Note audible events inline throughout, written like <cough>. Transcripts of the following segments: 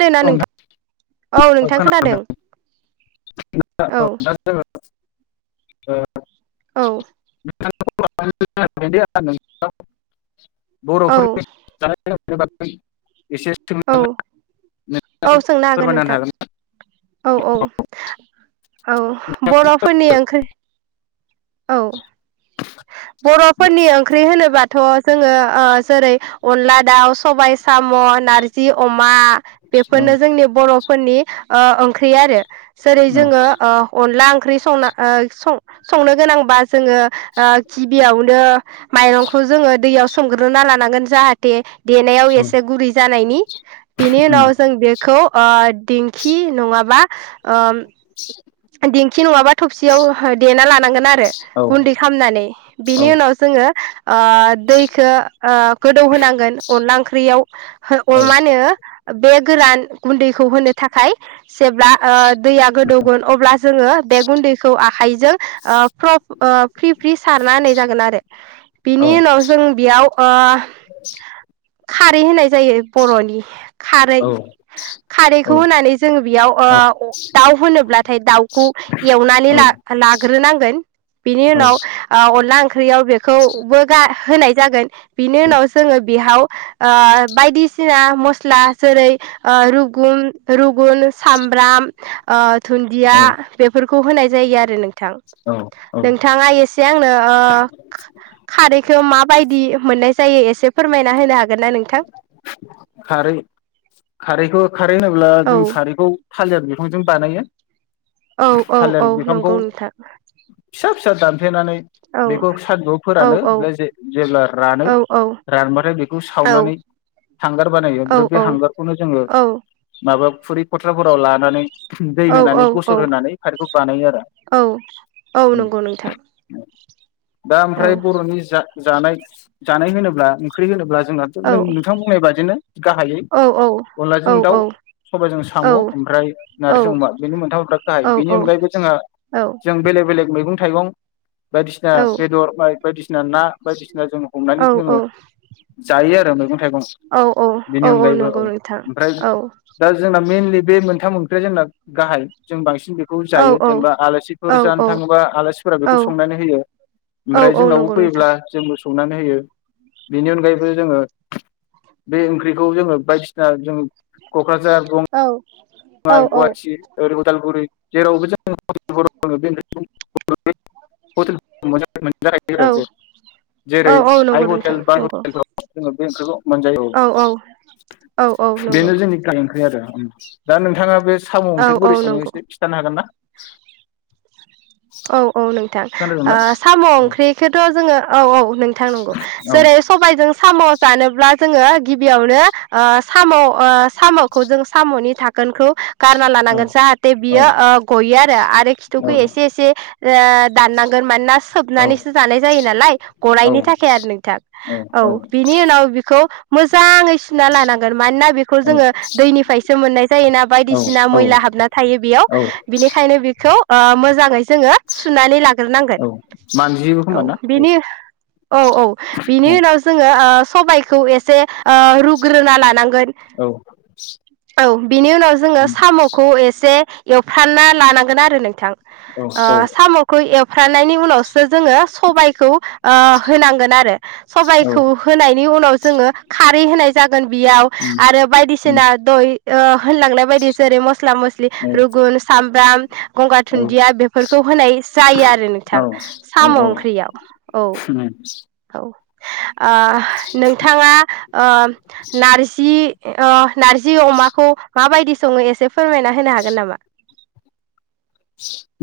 खोनादोंना नोंथां औ खोनादों नोंथां। औ <unintelligible> ओ औ <unintelligible> नोंथां। <unintelligible> औ <unintelligible> <unintelligible> औ औ <unintelligible> सोंनो हागोन नोंथां। औ औ। औ होनो बर'फोरनि ओंख्रै औ। बर'फोरनि ओंख्रि होनोबाथ' जोङो ओ जेरै अनला, दाउ, सबाय साम', नारजि, अमा बेफोरनो हागोन जोंनि बर'फोरनि अ औ ओंख्रि आरो जेरै जोङो ओ अनला ओंख्रि संना ओ सं संनो गोनांबा जोङो ओ गिबियावनो माइरंखौ जोङो दैयाव सोमग्रोना लानांगोन जाहाथे देनायाव एसे गुरै जानायनि बेनि उनाव जों बेखौ ओ दिंखि नङाबा ओ दिेंखि नङाबा थबसियाव देना लानांगोन आरो औ गुन्दै खामनानै बिनि उनाव जोङो ओ दैखौ ओ गोदौहोनांगोन अनला ओंख्रियाव मा होनो बे गोरान गुन्दैखौ होनो थाखाय जेब्ला ओ दैया गोदौगोन अब्ला जोङो बे गुन्दैखौ आखाइजों फ्रफ ओ फ्रि फ्रि सारना होनाय जागोन आरो बिनि उनाव जों बेयाव ओ खारै होनाय जायो बर'नि उम खारै औ औ औ औ खारैखौ होनानै जोङो बेयाव ओ दाउ होनोब्लाथाय दाउखौ एवनानै औ ला लाग्रोनांगोन बे बेनि उनाव ओ अनला ओंख्रि ओंख्रियाव बेखौबो गार होनाय जागोन। बिनि उनाव जोङो बिहाव ओ बायदिसिना मस्ला जेरै रुगुन रुगुन सामब्राम ओ धुन्दिया औ बेफोर खौ होनाय जायो आरो नों थां औ औ नोंथाङा एसे आंनो ओ खारैखौ माबायदि मोननाय जायो एसे फोरमायना होनो हागोनना नोंथां? खारै खारैखौ खारै होनोब्ला औ जों खारैखौ थालिर बिफांजों बानायो। औ औ थालिर औ बिफांखौ नंगौ नोंथां। फिसा फिसा दान फ्लेनानै औ बेखौ सानदुंआव औ फोरानो औ ओमफ्राय जेब्ला रानो औ औ रानबाथाय बेखौ औ सावनानै हांगार बानायो औ ओमफ्राय बे औ हांगारखौनो जोङो माबा फुरि खथ्राफोराव लानानै दै औ होनानै औ गसर होनानै खारैखौ बानायो आरो औ औ उम। नंगौ नोंथां दा औ ओमफ्राय बर'नि जा जानाय जानाय होनोब्ला ओंख्रि होनोब्ला जोंनाथ' नों औ नोंथां बुंनायबादि नो गाहायै औ औ औ अनलाजों दाउ सबायजों औ साम' ओमफ्राय औ नारजिजों अमा बेनि मोनथामया गाहाय बेनि अनगायैबो जोंहा जों बेेलेग बेलेग मैगं थाइगं बायदिसिना बेदर माय बायदिसिन सिना ना बायदिसिना जों औ हमनानै जोङो जायो आरो मै मैगं थाइगं औ औ बेनि औ औ अनगायैबो नंगौ नोंथां ओमफ्राय औ दा जोंना मेनलि बे मोनथाम मोनख्रिया जोंना गाहाय जों बांसिन बेखौ औ जायो औ नंगौ नोंथां औ जेनेबा आलासि जानो औ थाङोबा आलासिफोरा बेखौ संनानै होयो औ ओमफ्राय औ जोंनावबो नंगौ नोंथां फैयोब्ला जोंबो संनानै होयो बेनि अनगायैबो जोङो बे ओंख्रिखौ जोङो बायदिसिना जों क'क्राझार ग माय गुवाटि ओरै गदालगुरि जेरावबो जा <unintelligible> मोनायो आरो जेरै नंगौ औ आइ हटेल बाय हटेलाव जोङो बे ओंख्रिखौ मोनजायो औ नंगौ बेनो जोंनि ग ओंख्रि आरो उम दा नोंथाङा बे स' औ ओंख्रि बोरै औ स समाव नंगौ एसे खिथानो हागोन ना <inaudible> औ औ नों ओ खोनादोंना साम' ओंख्रिखौथ' जों औ औ नोंथां नंगौ औ जेरै सबायजों सा जानोब्ला जोङो गिबियावनो <unintelligible> ओ सामाव ओ साम'खौ जों साम'नि थाखोनखौ गारना औ लानांगोन जाहाथे बियो गयो आरो आरो खिथुखौ एसे एसे ओ दान नांगोन मानोना सोबनानैसो जानाय जायो नालाय गनायनि औ-औ-औ-औ-औ-औ-औ-औ-औ-औ-औ थाखाय आरो नोंथां औ बिनि उनाव बिखौ मोजाङै सुना लानांगोन मानोना बेखौ जोङो दैनिफ्रायसो मोननाय जायोना बायदिसिना मैला हाबना थायो बेयाव बिनिखायनो बे थ मोजाङै जोङो सुनानै लाग्रोनांगोन मानजियोबो औ खोमा ना बिनि औ औ बिनि उनाव जोङो ओ सबाइखौ एसे रुग्रोना लानांगोन औ बिनि उनाव जोङो साम'खौ एसे फानना लानांगोन आरो नोंथां। अ सामखौ एव। फ्रानायनि उनावसो जोङो सबायखौ ओ होनांगोन आरो सबायखौ औ-औ-औ-औ-औ-औ-औ-औ-औ-औ होनायनि उनाव। जोङो खारै होनाय जागोन बियाव आरो बायदिसिना दय ओ होनलांनाय बायदि जेरै मस मस्ला मसलि रुगुन साम ब्राम। गंगार थुनन्दिया बे फोरखौ होनाय जायो आरो नोंथां साम' ओंख्रियाव औ औ। <unintelligible> ओ नोंथाङा ओ नारजि। अ। नारजि अमाखौ माबायदि। सङै एसे। फोरमायना होनो हागोन नामा।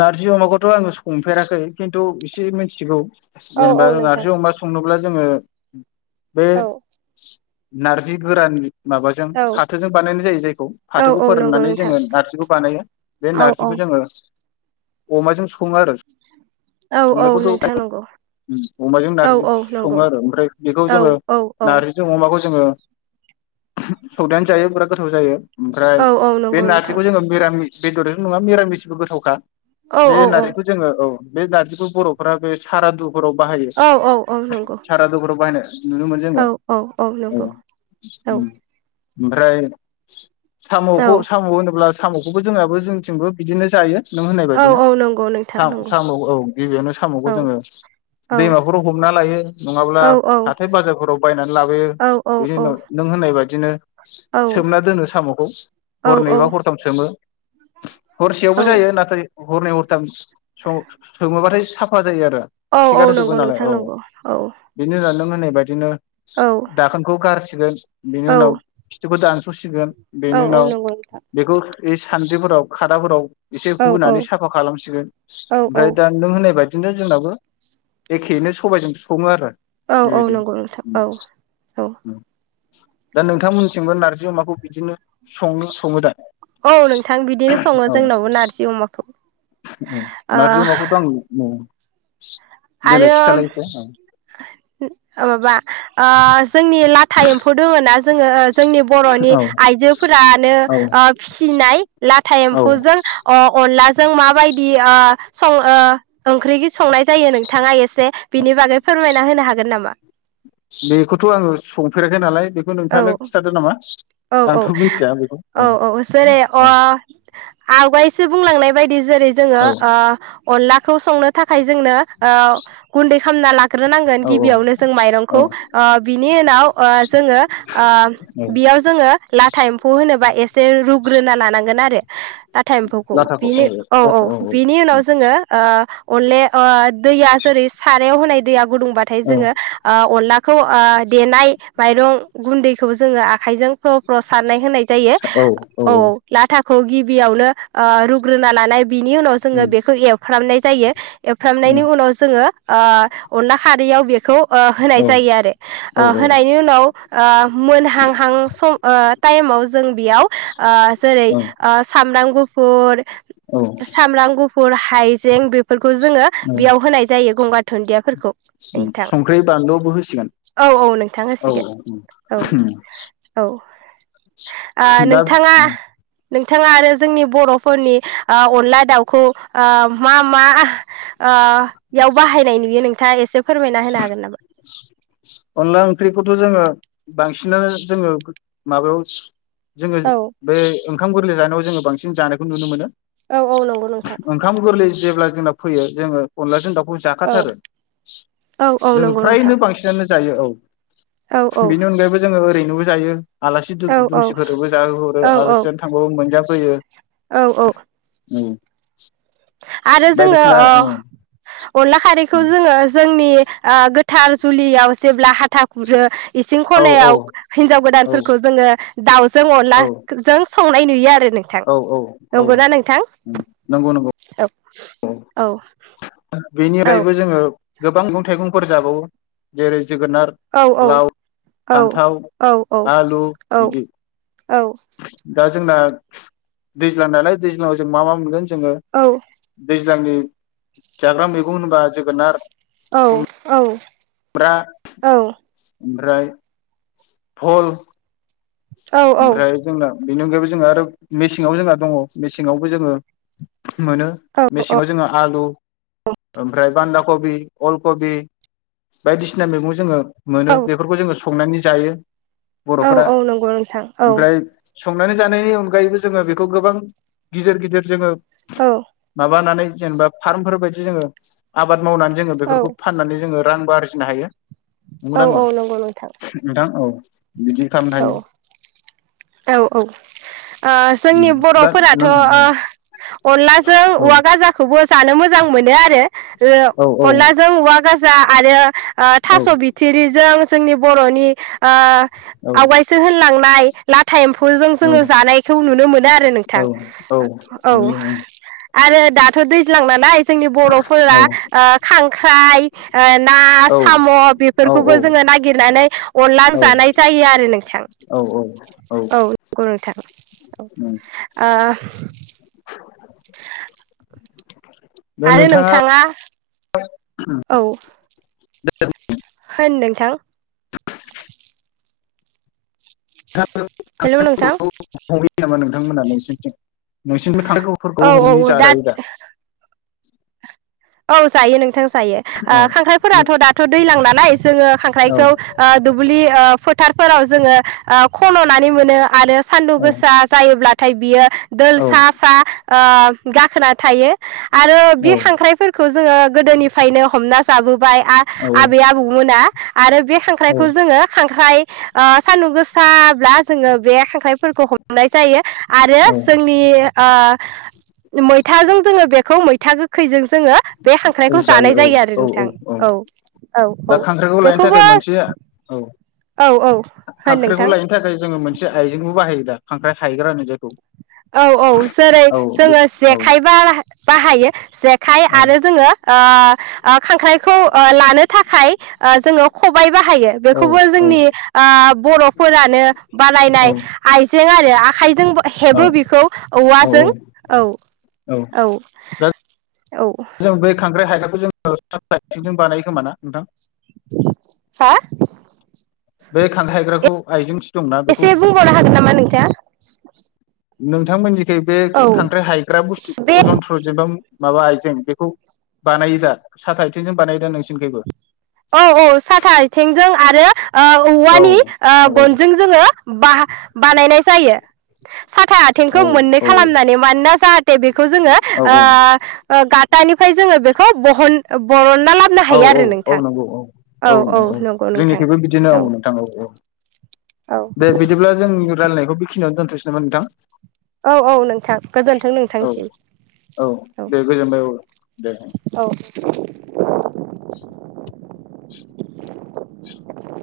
नारजि अमाखौथ' आङो संफेराखै खिन्थु एसे मिथिगौ। औ औ जेनेबा जों नोंथां नारजि अमा संनोब्ला। जोङो। बे। औ नारजि गोरान। माबाजों औ फाथोजों बानायनाय जायो जायखौ औ फाथोखौ औ नंगौ फोराननानै नोंथां जोङो नार्जिखौ बानायो बे औ औ नारजिखौ जोङो। अमाजों सङ आरो। औ औ संनायखौथ' नोंथां नंगौ अमाजों औ नारजिजों औ नंगौ सङो आरो ओमफ्राय बेखौ औ जोङो औ औ नारजिजों अमाखौ। ओ जोङो सौदायानो जायो बिराद गोथाव जायो। ओमफ्राय औ औ बे नंगौ नोंथां नारजिखौ जोङो बेरामि। बेदरजोंल ' नङा मिरा मिसबो गोथाव। खा। औ बे औ नारजिखौ जोङो औ। बे नारजिखौ बर'फोरा बे सारादु। फराव बाहायो औ औ औ नंगौ सारादुफोराव बाहायनाय नुनो मोन औ जोङो औ औ नंगौ उम। औ ओमफ्राय औ साम'खौ साम' होनोब्लास साम'खौबो जोंहाबो जोंथिंबो बिदिनो जायो नों होननाय औ बायदिनो औ नंगौ नोंथां सा नंगौ साम' औ गिबियावनो साम'खौ औ जोङो औ दैमाफोराव हमना लायो औ नङाब्ला हाथाय बाजारफोराव बायनानै लाबोयो औ औ बिनि उनाव नों होननाय बायदि। बिदिनो। सोमना दोनो साम'खौ औ हरनैबा हरथाम सोमो। हरसेयावबो औ जायो। ओरै हरनै हरथाम। सो-सोबाथाय। थाफा। जायो आरो औ औ खिगारजोबो नंगौ नालाय नोंथां औ नंगौ औ बेनि उनाव नोङो। ओननाय बादिनो। औ दाखोनखौ गारसिगोन बिनि औ उनाव फिथखौ दानस। सुसिगोन। औ बेनि औ उनाव नंगौ नोंथां बेखौ। बे सानद्रिफोराव खादाफोराव। एसे औ औ हुनानै साफा खालामसिगोन औ ओमफ्राय दा नों होननाय बायदि। बिदिनो जोंनाबो एखेयैनो सबायजों सङो आरो। औ औ बेबायदि नंगौ नोंथां औ औ। दा नोंथांमोनथिंबो नारजि अमाखौ बिदिनो सङो सङो दा। औ नोंथां बिदिनो सङो औ जोंनाव। नारजि अमाखौ औ ओ। नारजि अमाखौथ' आं देलाय आरो खिथालाय एसे ओ माबा ओ जोंनि लाथा एम्फौ दङ ना जोङो। जोंनि बर'नि औ आइजोफोरानो औ ओ फिसिनाय लाथा औ एम्फौजों अ अनलाजों। जों माबायदि ओ। सं ओ ओंख्रि कि। संनाय जायो। थाङा एसे बिनि बागै फोरमायना होनो हागोन नामा। फेराखै नालाय। बेखौ औ नोंथाङानो खिथादो नामा औ आंथ' मिथिया बेखौ औ औ औ जेरै अ औ आवगायसो बुंलांनाय बायदि जेरै जोङो औ ओ। अनलाखौ संनो थाखाय जोंनो। ओ गुन्दै। खामना ला। हग्रोनांगोन औ गिबियावनो जों औ माइरंखौ ओ बिनि उनाव ओ जोङो ओ औ बेयाव जोङो लाथा एम्फौ होनोबा एसे रुग्रोना लानां गोन आरो। लाथा एम्फौखौ बिनि औ औ बिनि उनाव जोङो ओ <unintelligible> ओ दैया जेरै सारायाव होनाय दैया गुदुंबाथाय औ जोङो अनलाखौ देनाय माइरं गुन्दैखौ जोङो आखाइजों फ्र' फ्र' सारनाय होनाय जायो, औ लाथा खौ गिबियावनो रुग्रोना लानाय बिनि उनाव जोङो बेखौ एवफ्रामनाय जायो। एवफ्रामनायनि उनाव जोङो ओ। अनला खारैयाव बेखौ होनाय जायो आरो। औ होनायनि उनाव ओ मोनहांहां सम टाइमाव जों बेयाव जेरै औ <inaudible> गुफुर सामब्राम गुफुर हाइजें बेफोरखौ जोङो बेयाव होनाय जायो गंगार दुन्दियाफोरखौ नोंथां, संख्रि बानलुआवबो होसिगोन औ औ नोंथां होसिगोन। <inaudible> औ औ ओ दा नोंथाङा नोंथाङा आरो जोंनि बर'फोरनि अनला दाउखौ ओ मा मा ओ याव बाहायनाय नुयो नोंथाङा एसे फोरमायना होनो हागोन नामा? अनला ओंख्रिखौथ' जोङो बांसिनानो जोङो माबायाव जोङो औ बे ओंखाम गोरलै जानायाव जोङो बांसिन जानायखौ नुनो मोनो। औ नंगौ नोंथां ओंखाम गोरलै जेब्ला जोंना फैयो जोङो अनलाजों दाउ औ जाखाथारो औ जोङो नंगौ नोंथां फ्रायनो बांसिनानो जायो औ। औ औ बेनि अनगायैबो जोङो ओरैनो। न'आव जायो। आलासि औ औ दुमसिफोरबो जाहोहरो औ आलासि जानो थांबाबो मोनजा बोयो औ औ। आरो जोङो बायदिसिना अनला खारैखौ जोङो जोंनि गोथार जुलियाव जेब्ला हाथा खुरहो इसिं औ औ खनायाव हिनजाव औ गोदानफोरखौ जोङो। दाउ जों अनला औ जों संनाय नुयो आरो। नोंथां औ औ औ नंगौना नोंथां नंगौ नंगौ। औ औ बेनिफ्रायबो जोङो गोबां मैंग थाइगंफोर जाबावो जेरै जोगोनार औ औ लाव औ फान्थाव आलु बिदि जोंना दैज्लां नालाय दैज्लाङाव जों मा मा मोनगोन? जोङो दैज्लांनि जाग्राम बेखौनो बागोन। औ औ औ ओमफ्राय फल औ ओमफ्राय जोंना बेनि अनगायैबो जोङहा आरो मेसेङाव जोंहा दङ मेसेङावबो जोङो। मोनो मेसेङाव जोङो आलु ओमफ्राय बान्दा कबि अल कबि बायदिसिना मैगं जोङो। औ मोनो बेफोरखौ जोङो संनानै जायो बर'फोरा औ नंगौ नोंथां औ। हमनानै जानायनि अनगायैबो जोङो बेखौ गोबां गिदिर गिदिर जोङो। औ माबानानै जेनेबा फार्मफोर बायदि जोङो आबाद मावनानै जोङो औ बेफोरखौ फाननानै जोङो। रांबो आरजिनो हायो। नंगौ औ ना औ नंगौ नोंथां औ। बिदि खालामनो हायो। औ औ औ। ओ जोंनि दा बर'फोराथ' नों ओ औ अनलाजों औ औवा गाजाखौबो जानो मोजां मोजां मोनो आरो। अनला जों हवा गाजा आरो ओ थास' बिथिरिजों जोंनि बर'नि आ औ आवगायसो होनलांनाय लाख टेम्फुजों औ जोङो जानायखौ नुनो मोनो आरो औ नोंथां औ औ' नुयो आरो दाथ' दैज्लां नालाय जोंनि औ बर'फोरा खां ख्राहाय ना, औ साम' औ बेफोरखौबो जोङो नागिरनानै अनलां जानाय जायो आरो। नोंथां औ औ ग नोंथां ओ <inaudible> आरो नोंथाङा? औ' द <unintelligible> होन नोंथां। हेल' नोंथां नोंथांमोनानिसिम जों नोंसिनिबो खफोरखौ औ हमै औ जाजायो दा? औ जायो नोंथां जायो औ खांख्राइफोराथ' दाथ' दैजलां नालाय जोङो औ खांख्राइखौ ओ दुब्लि ओ फोथार फोराव जोङो ओ खन'नानै मोनो आरो सान्दुं गोसाआ जायोब्ला नाथाय बियो दोल औ सा सा ओ गाखोना थायो। आरो बि खांख्राइफोर जोङो गोदोनिफ्रायनो हमना जाबोबाय आ औ आबै आबौमोना आरो बे खांख्राइखौ जोङो खांख्राइ ओ सान्दुं गोसाब्ला जोङो बे खांख्राइफोरखौ हम फ्रायाजायो। आरो औ जोंनि ओ मैथाजों जोङो बेखौ मैथा गोखैजों जोङो बे खांख्रायखौ जानाय जायो आरो नोंथां औ औ दा औ खांख्राइखौ बेखौबो औ होन खांख्रायखौ नोंथां लायनो थाखाय जोङो मोनसे आइजें। <unintelligible> बाहायो दा खांख्राइ हायग्रा होनो जायखौ। औ औ जेरै औ जोङो औ जेखाइबा बाहायो जेखाइ औ आरो जोङो ओह ओ खांख्राइखौ ओ लानो थाखाय ओ जोङो खबाय बाहायो बेखौबो औ जोंनि आह बर'फोरानो बानायनाय आइजें आरो यो आखाइ औ हेबो बेखौ औ औवाजों औ औ। दा औ जों बै खांख्राइ हायग्राखौ जों औ <unintelligible> थिंजों बानायो खोमा ना नोंथां? हा? बे खांख्राय हायग्राखौ आइजें थि दंना बेखौ। एसे बुंबावनो हागोन नामा नोंथाङा नोंथांमोननि बे बे औ खांख्राइ हायग्रा बुस्थु बे अजनथ्र जेनेबा माबा जों बेखौ बानायो दा साथा आथिंजों बानायो दा नोंसिनिखिबो? औ औ साथा आथिंजों आरो ओ औ औवानि ओह औ गनजों जोङो बाहा बानायनाय जायो। साथा आथिंखौ औ मोननै औ खालामनानै मानोना जाहाथे बेखौ जोङो औ ओह ओ गाथानिफाय जोङो बेखौ बहन ओ बरल ना लाबनो औ हायो औ आरो औ नोंथां। औ नंगौ औ औ औ जोंनिखिबो बिदिनो औ नोंथां औ औ। औ दे बिदिब्ला जों रायलायनायखौ बे खिनाव दोनथ'सोनै नामा नोंथां? औ औ नोंथां गोजोन्थों औ औ नोंथांसिम दे गोजोनबाय औ दे औ औ। <inaudible> <inaudible>